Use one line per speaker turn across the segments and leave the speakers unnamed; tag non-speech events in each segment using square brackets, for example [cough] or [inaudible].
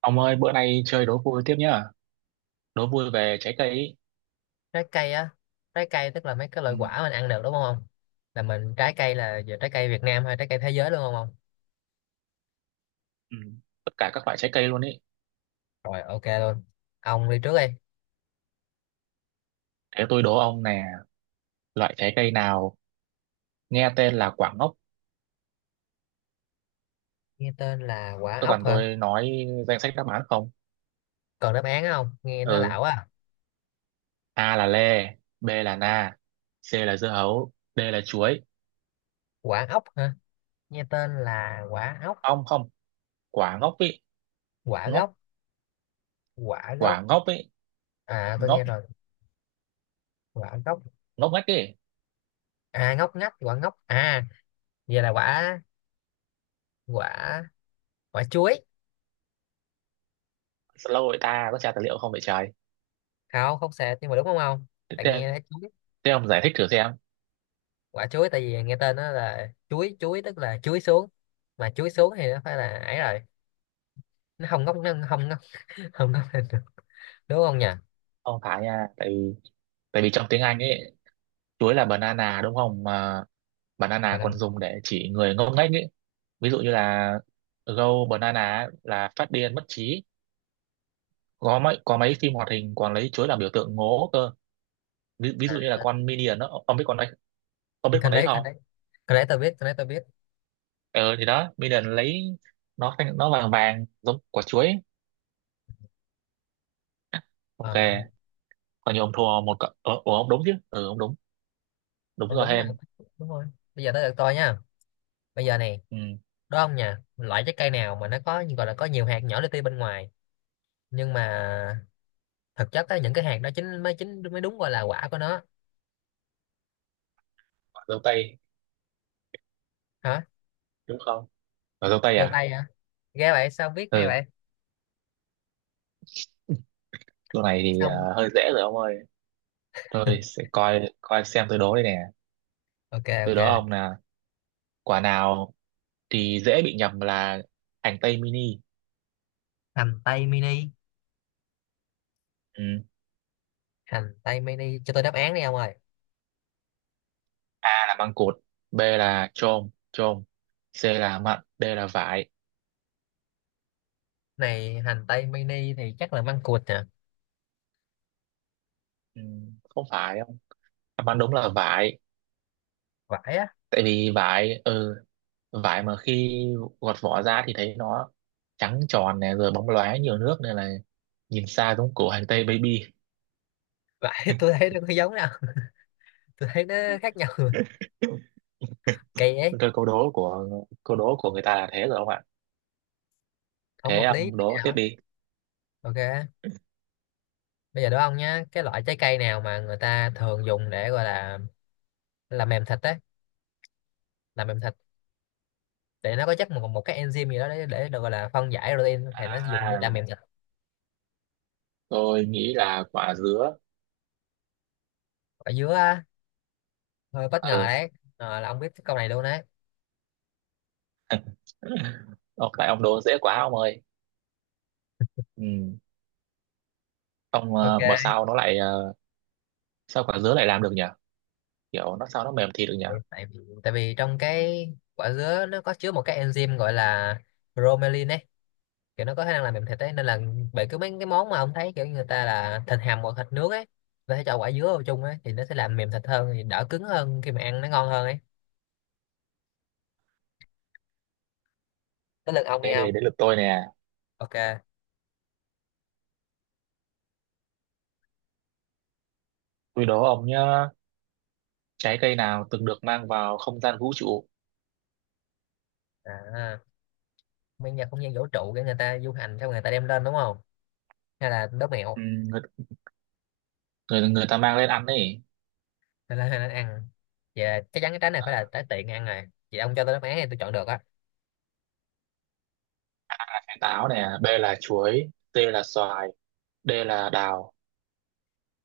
Ông ơi, bữa nay chơi đố vui tiếp nhá. Đố vui về trái cây ý.
Trái cây á? Trái cây tức là mấy cái
Ừ,
loại quả mình ăn được đúng không? Là mình Trái cây là giờ trái cây Việt Nam hay trái cây thế giới luôn không ông?
ừ. Tất cả các loại trái cây luôn ý.
Rồi, ok luôn. Ông đi trước đi.
Thế tôi đố ông nè, loại trái cây nào nghe tên là quả ngốc.
Nghe tên là quả
Tôi
ốc
cần
hả?
tôi nói danh sách đáp án không?
Còn đáp án không? Nghe nó
Ừ,
lão à.
A là lê, B là na, C là dưa hấu, D là chuối.
Quả ốc hả? Nghe tên là quả ốc.
Không không, quả ngốc ý,
Quả
ngốc,
gốc. Quả gốc.
quả ngốc ý,
À tôi
ngốc,
nghe rồi. Quả gốc.
ngốc ngách ý.
À ngóc ngách, quả ngốc à? Vậy là quả quả quả chuối.
Lâu rồi ta có tra tài liệu không vậy trời.
Không không sệt nhưng mà đúng Không không,
Thế,
tại
thế
nghe thấy chuối.
thế ông giải thích thử xem.
Quả chuối, tại vì nghe tên nó là chuối, chuối tức là chuối xuống. Mà chuối xuống thì nó phải là ấy rồi, nó không ngóc, nó không ngóc. [laughs] Không ngóc lên được, đúng không nhỉ?
Ông phải nha, tại vì trong tiếng Anh ấy chuối là banana đúng không, mà banana
Phải đây.
còn dùng để chỉ người ngốc nghếch ấy. Ví dụ như là go banana ấy, là phát điên mất trí. Có mấy phim hoạt hình còn lấy chuối làm biểu tượng ngố cơ. ví, ví
À,
dụ như là
à,
con Minion đó, ông biết con đấy, ông biết
nhưng con
con đấy
đấy con
không?
đấy con đấy tôi biết, con đấy tôi biết.
Ờ thì đó Minion lấy, nó vàng vàng giống quả chuối ấy. Ok.
Ờ,
Còn như ông thua một cậu ông đúng chứ, ừ ông đúng, đúng
con
rồi
đúng mà,
hen.
đúng rồi. Bây giờ tới lượt tôi nha. Bây giờ này,
Ừ,
đúng không nhỉ? Loại trái cây nào mà nó có gọi là có nhiều hạt nhỏ li ti bên ngoài, nhưng mà thực chất á, những cái hạt đó chính mới, chính mới đúng gọi là quả của nó.
quả dâu tây
Hả?
đúng không? Quả dâu tây
Vô
à?
tay hả? Ghê vậy, sao biết hay
Ừ.
vậy?
[laughs] Chỗ này thì
Xong.
hơi dễ rồi ông ơi. Tôi
[laughs]
sẽ coi coi xem tôi đố đây nè.
Ok,
Tôi
ok.
đố ông là quả nào thì dễ bị nhầm là hành tây mini.
Hành tây mini.
Ừ.
Hành tây mini, cho tôi đáp án đi ông ơi.
A là măng cụt, B là chôm chôm, C là mận, D là vải.
Này hành tây mini thì chắc là măng cụt nè.
Ừ. Không phải không? Đáp án đúng là vải.
Vải á?
Tại vì vải, ừ, vải mà khi gọt vỏ ra thì thấy nó trắng tròn nè, rồi bóng loáng nhiều nước nên là nhìn xa giống củ hành tây baby.
Vải [laughs] tôi thấy nó có giống đâu. Tôi thấy nó khác nhau. [laughs] Rồi.
[laughs]
Kỳ ấy.
Rồi câu đố của người ta là thế rồi không ạ?
Không
Thế
hợp lý
ông
tí
đố
nào
tiếp
ấy.
đi.
Ok, bây giờ đó ông nhá, cái loại trái cây nào mà người ta thường dùng để gọi là làm mềm thịt ấy, làm mềm thịt. Để nó có chắc một một cái enzyme gì đó để được gọi là phân giải protein thì nó dùng để
À,
làm mềm thịt.
tôi nghĩ là quả dứa.
Ở dưới á? Hơi bất ngờ
Ừ.
đấy. Ờ, là ông biết cái câu này luôn đấy.
[laughs] Ô, tại ông đố dễ quá ông ơi. Ừ. Ông mà
Ok.
sao nó lại sao quả dứa lại làm được nhỉ? Kiểu nó sao nó mềm thịt được nhỉ?
Tại vì trong cái quả dứa nó có chứa một cái enzyme gọi là bromelain ấy, kiểu nó có khả năng làm mềm thịt ấy, nên là bởi cứ mấy cái món mà ông thấy kiểu người ta là thịt hầm hoặc thịt nướng ấy, người ta sẽ cho quả dứa vào chung ấy thì nó sẽ làm mềm thịt hơn, thì đỡ cứng hơn, khi mà ăn nó ngon hơn ấy. Tới lượt ông đi
Thế
ông.
để đến lượt tôi nè.
Ok.
Tôi đố ông nhá. Trái cây nào từng được mang vào không gian vũ trụ?
À, bây giờ không gian vũ trụ để người ta du hành xong người ta đem lên đúng không? Hay là đố mẹo?
Ừ, người, người người ta mang lên ăn ấy.
Hay là, hay là ăn? Vậy là chắc chắn cái trái này phải là trái tiện ăn rồi, vậy ông cho tôi đáp án thì tôi chọn được á.
À, táo nè, B là chuối, C là xoài, D là đào.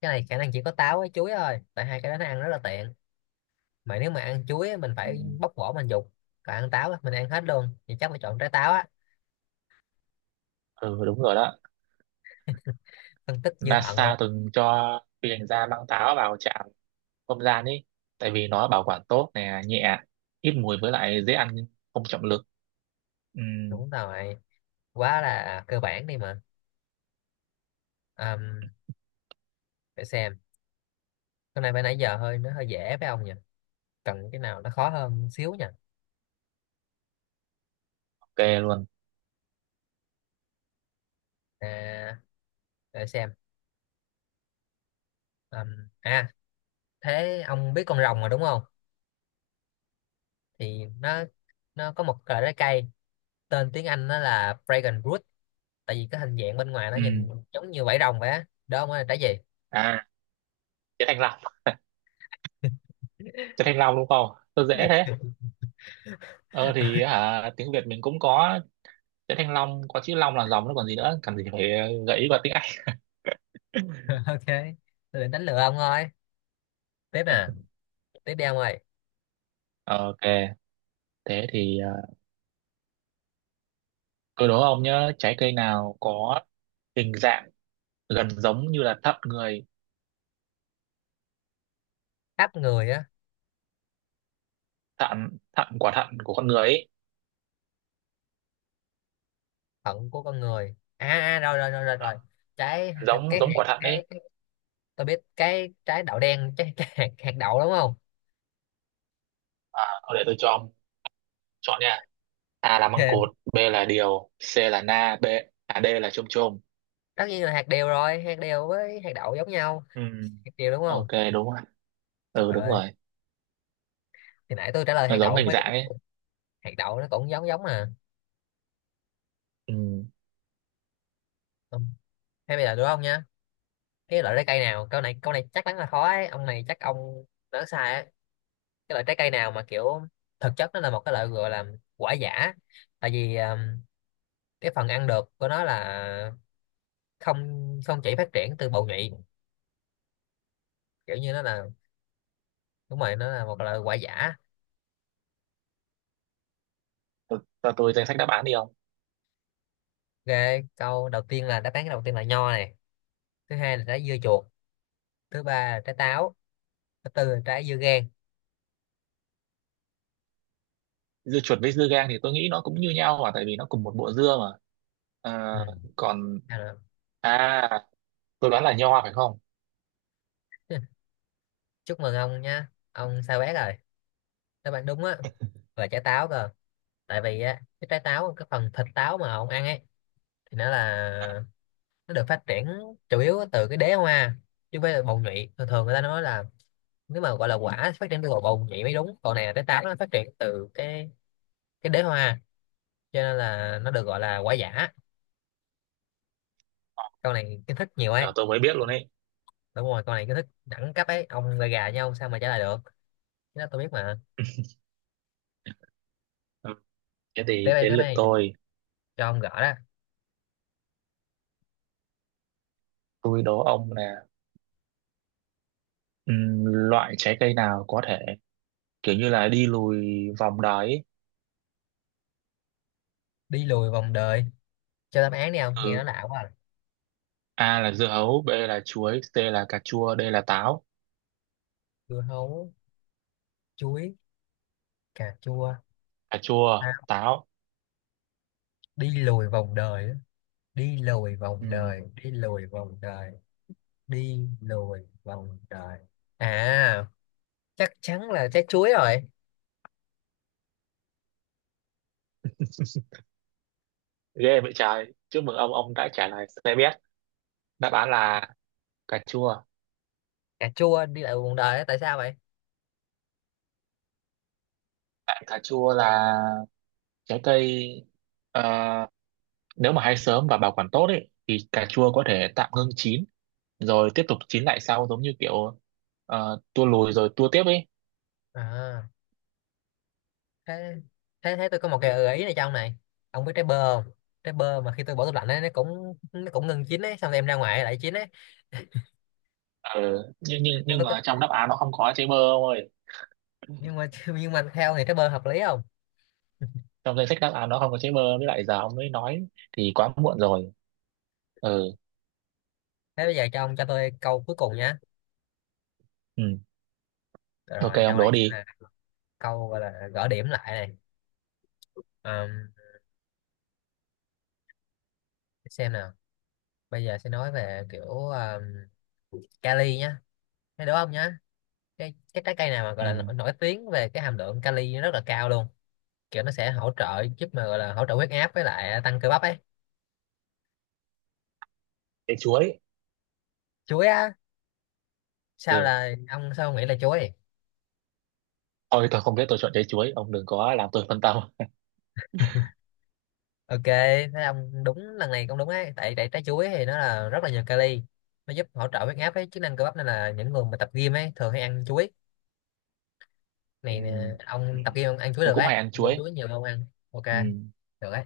Cái này khả năng chỉ có táo với chuối thôi, tại hai cái đó nó ăn rất là tiện. Mà nếu mà ăn chuối á, mình
Ừ,
phải bóc vỏ mình dục, còn ăn táo á, mình ăn hết luôn, thì chắc phải chọn trái táo á.
ừ đúng rồi đó.
Phân tích như thần
NASA
luôn.
từng cho phi hành gia băng táo vào trạm không gian ý, tại vì nó bảo quản tốt nè, nhẹ, ít mùi với lại dễ ăn không trọng lực. Ừ,
Đúng rồi, quá là cơ bản đi mà. Ờm, để xem. Hôm nay phải nãy giờ hơi, nó hơi dễ với ông nhỉ? Cần cái nào nó khó hơn xíu nhỉ.
ok luôn.
À, để xem. À, thế ông biết con rồng mà đúng không? Thì nó có một loại trái cây tên tiếng Anh nó là dragon fruit, tại vì cái hình dạng bên ngoài nó
Ừ.
nhìn giống như vảy rồng vậy á, đó mới là trái gì?
À trái thanh long, trái thanh long đúng không? Tôi dễ
[laughs]
thế. Ờ thì hả, tiếng Việt mình cũng có trái thanh long, có chữ long là dòng nó còn gì nữa, cần gì phải gợi ý vào tiếng Anh.
[laughs] Ok, tôi định đánh lừa ông thôi. Tiếp nè, tiếp đi ông ơi.
[laughs] Ok. Thế thì tôi đố ông nhớ trái cây nào có hình dạng gần giống như là thận người.
Khắp người á?
Thận thận quả thận của con người ấy.
Phận của con người à? À à, rồi rồi rồi rồi
À,
rồi. Trái,
giống
cái
giống
hạt,
quả thận ấy.
cái tôi biết, cái trái đậu đen. [laughs] Trái, cái hạt, hạt đậu đúng không?
À, thôi để tôi cho ông chọn nha. A là măng cụt,
[laughs]
B là điều, C là na B à, D là chôm chôm.
Tất nhiên là hạt điều rồi, hạt điều với hạt đậu giống nhau.
Ừ.
Hạt điều đúng không?
Ok đúng rồi,
Trời
ừ đúng
ơi,
rồi.
thì nãy tôi trả lời
Nó
hạt
giống
đậu cũng
hình
phải đúng.
dạng ấy.
Hạt đậu nó cũng giống giống mà.
Ừ.
Ừ. Hay bây giờ đúng không nha, cái loại trái cây nào, câu này chắc chắn là khó ấy ông, này chắc ông nói sai ấy. Cái loại trái cây nào mà kiểu thực chất nó là một cái loại gọi là quả giả, tại vì cái phần ăn được của nó là không không chỉ phát triển từ bầu nhụy, kiểu như nó là, đúng rồi, nó là một loại quả giả.
Cho cho tôi danh sách đáp án đi không.
Ok, câu đầu tiên là đáp án đầu tiên là nho này, thứ hai là trái dưa chuột, thứ ba là trái táo, thứ tư là trái dưa gang.
Dưa chuột với dưa gang thì tôi nghĩ nó cũng như nhau mà, tại vì nó cùng một bộ dưa mà. À,
Ừ.
còn
Nào nào.
à tôi đoán là nho phải không.
Chúc mừng ông nha ông sao bét rồi. Đáp án đúng á là trái táo cơ. Tại vì á cái trái táo, cái phần thịt táo mà ông ăn ấy, thì nó là, nó được phát triển chủ yếu từ cái đế hoa chứ không phải là bầu nhụy. Thường thường người ta nói là nếu mà gọi là quả phát triển từ bầu bầu nhụy mới đúng, còn này là trái táo nó phát triển từ cái đế hoa, cho nên là nó được gọi là quả giả. Con này kiến thức nhiều ấy.
Là tôi mới biết luôn ấy.
Đúng rồi, con này kiến thức đẳng cấp ấy, ông gà gà nhau sao mà trả lời được. Cái đó tôi biết mà.
Ừ. Thế thì
tới đây
đến
tới
lượt
đây
tôi.
cho ông gõ đó.
Tôi đố ông là, ừ, loại trái cây nào có thể kiểu như là đi lùi vòng đáy ấy.
Đi lùi vòng đời? Cho đáp án đi ông, nghe nó
Ừ.
lạ quá à.
A là dưa hấu, B là chuối, C là cà chua, D là táo.
Dưa hấu, chuối, cà chua.
Cà chua
À,
táo.
đi lùi vòng đời á. đi lùi vòng đời
Ừ.
đi lùi vòng đời đi lùi vòng đời. À, chắc chắn là trái chuối rồi.
Ghê vậy trời, chúc mừng ông đã trả lời, tôi biết đáp án là cà chua.
Cà chua đi lại vòng đời á, tại sao vậy?
Tại cà chua là trái cây, ờ, nếu mà hái sớm và bảo quản tốt ấy thì cà chua có thể tạm ngưng chín rồi tiếp tục chín lại sau, giống như kiểu tua lùi rồi tua tiếp ấy.
À, thế thế thế tôi có một cái gợi ý này trong này. Ông biết trái bơ không? Trái bơ mà khi tôi bỏ tủ lạnh ấy, nó cũng ngừng chín ấy, xong rồi em ra ngoài lại chín ấy.
Ừ. nhưng nhưng
Nó
nhưng
có,
mà trong đáp án nó không có trái bơ ông ơi.
nhưng mà [laughs] nhưng mà theo thì trái bơ hợp lý không?
Trong danh sách đáp án nó không có chữ mơ, với lại giờ ông mới nói thì quá muộn rồi. Ừ.
Thế bây giờ cho ông, cho tôi câu cuối cùng nhá.
Ừ, ok
Rồi
ông
câu
đố
này sẽ
đi.
là câu gọi là gỡ điểm lại này. Ờm, xem nào. Bây giờ sẽ nói về kiểu Cali nhá, thấy đúng không nhá. Cái trái cây nào mà gọi là
Ừ,
nổi tiếng về cái hàm lượng kali nó rất là cao luôn, kiểu nó sẽ hỗ trợ giúp mà gọi là hỗ trợ huyết áp với lại tăng cơ bắp ấy.
trái chuối.
Chuối á? Sao
Ừ,
là ông, sao ông nghĩ là chuối?
thôi tôi không biết, tôi chọn trái chuối, ông đừng có làm tôi phân tâm.
Ok, thấy ông đúng, lần này cũng đúng ấy, tại tại trái chuối thì nó là rất là nhiều kali, nó giúp hỗ trợ huyết áp với chức năng cơ bắp, nên là những người mà tập gym ấy thường hay ăn chuối.
Ừ.
Này nè
Ừ,
ông, tập gym ông ăn chuối
tôi
được
cũng
ấy,
hay ăn
mua
chuối.
chuối nhiều hơn ăn. Ok,
Ừ,
được ấy.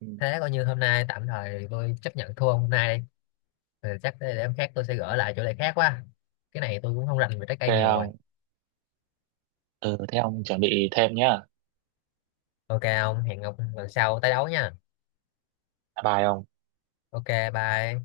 ừ.
Thế coi như hôm nay tạm thời tôi chấp nhận thua hôm nay đi. Ừ, chắc để hôm khác tôi sẽ gỡ lại chỗ này khác quá. Cái này tôi cũng không rành về trái
Ok
cây nhiều rồi.
ông. Ừ thế ông chuẩn bị thêm nhá.
Ok ông, hẹn ông lần sau tái đấu nha.
Bye bye ông.
Ok, bye.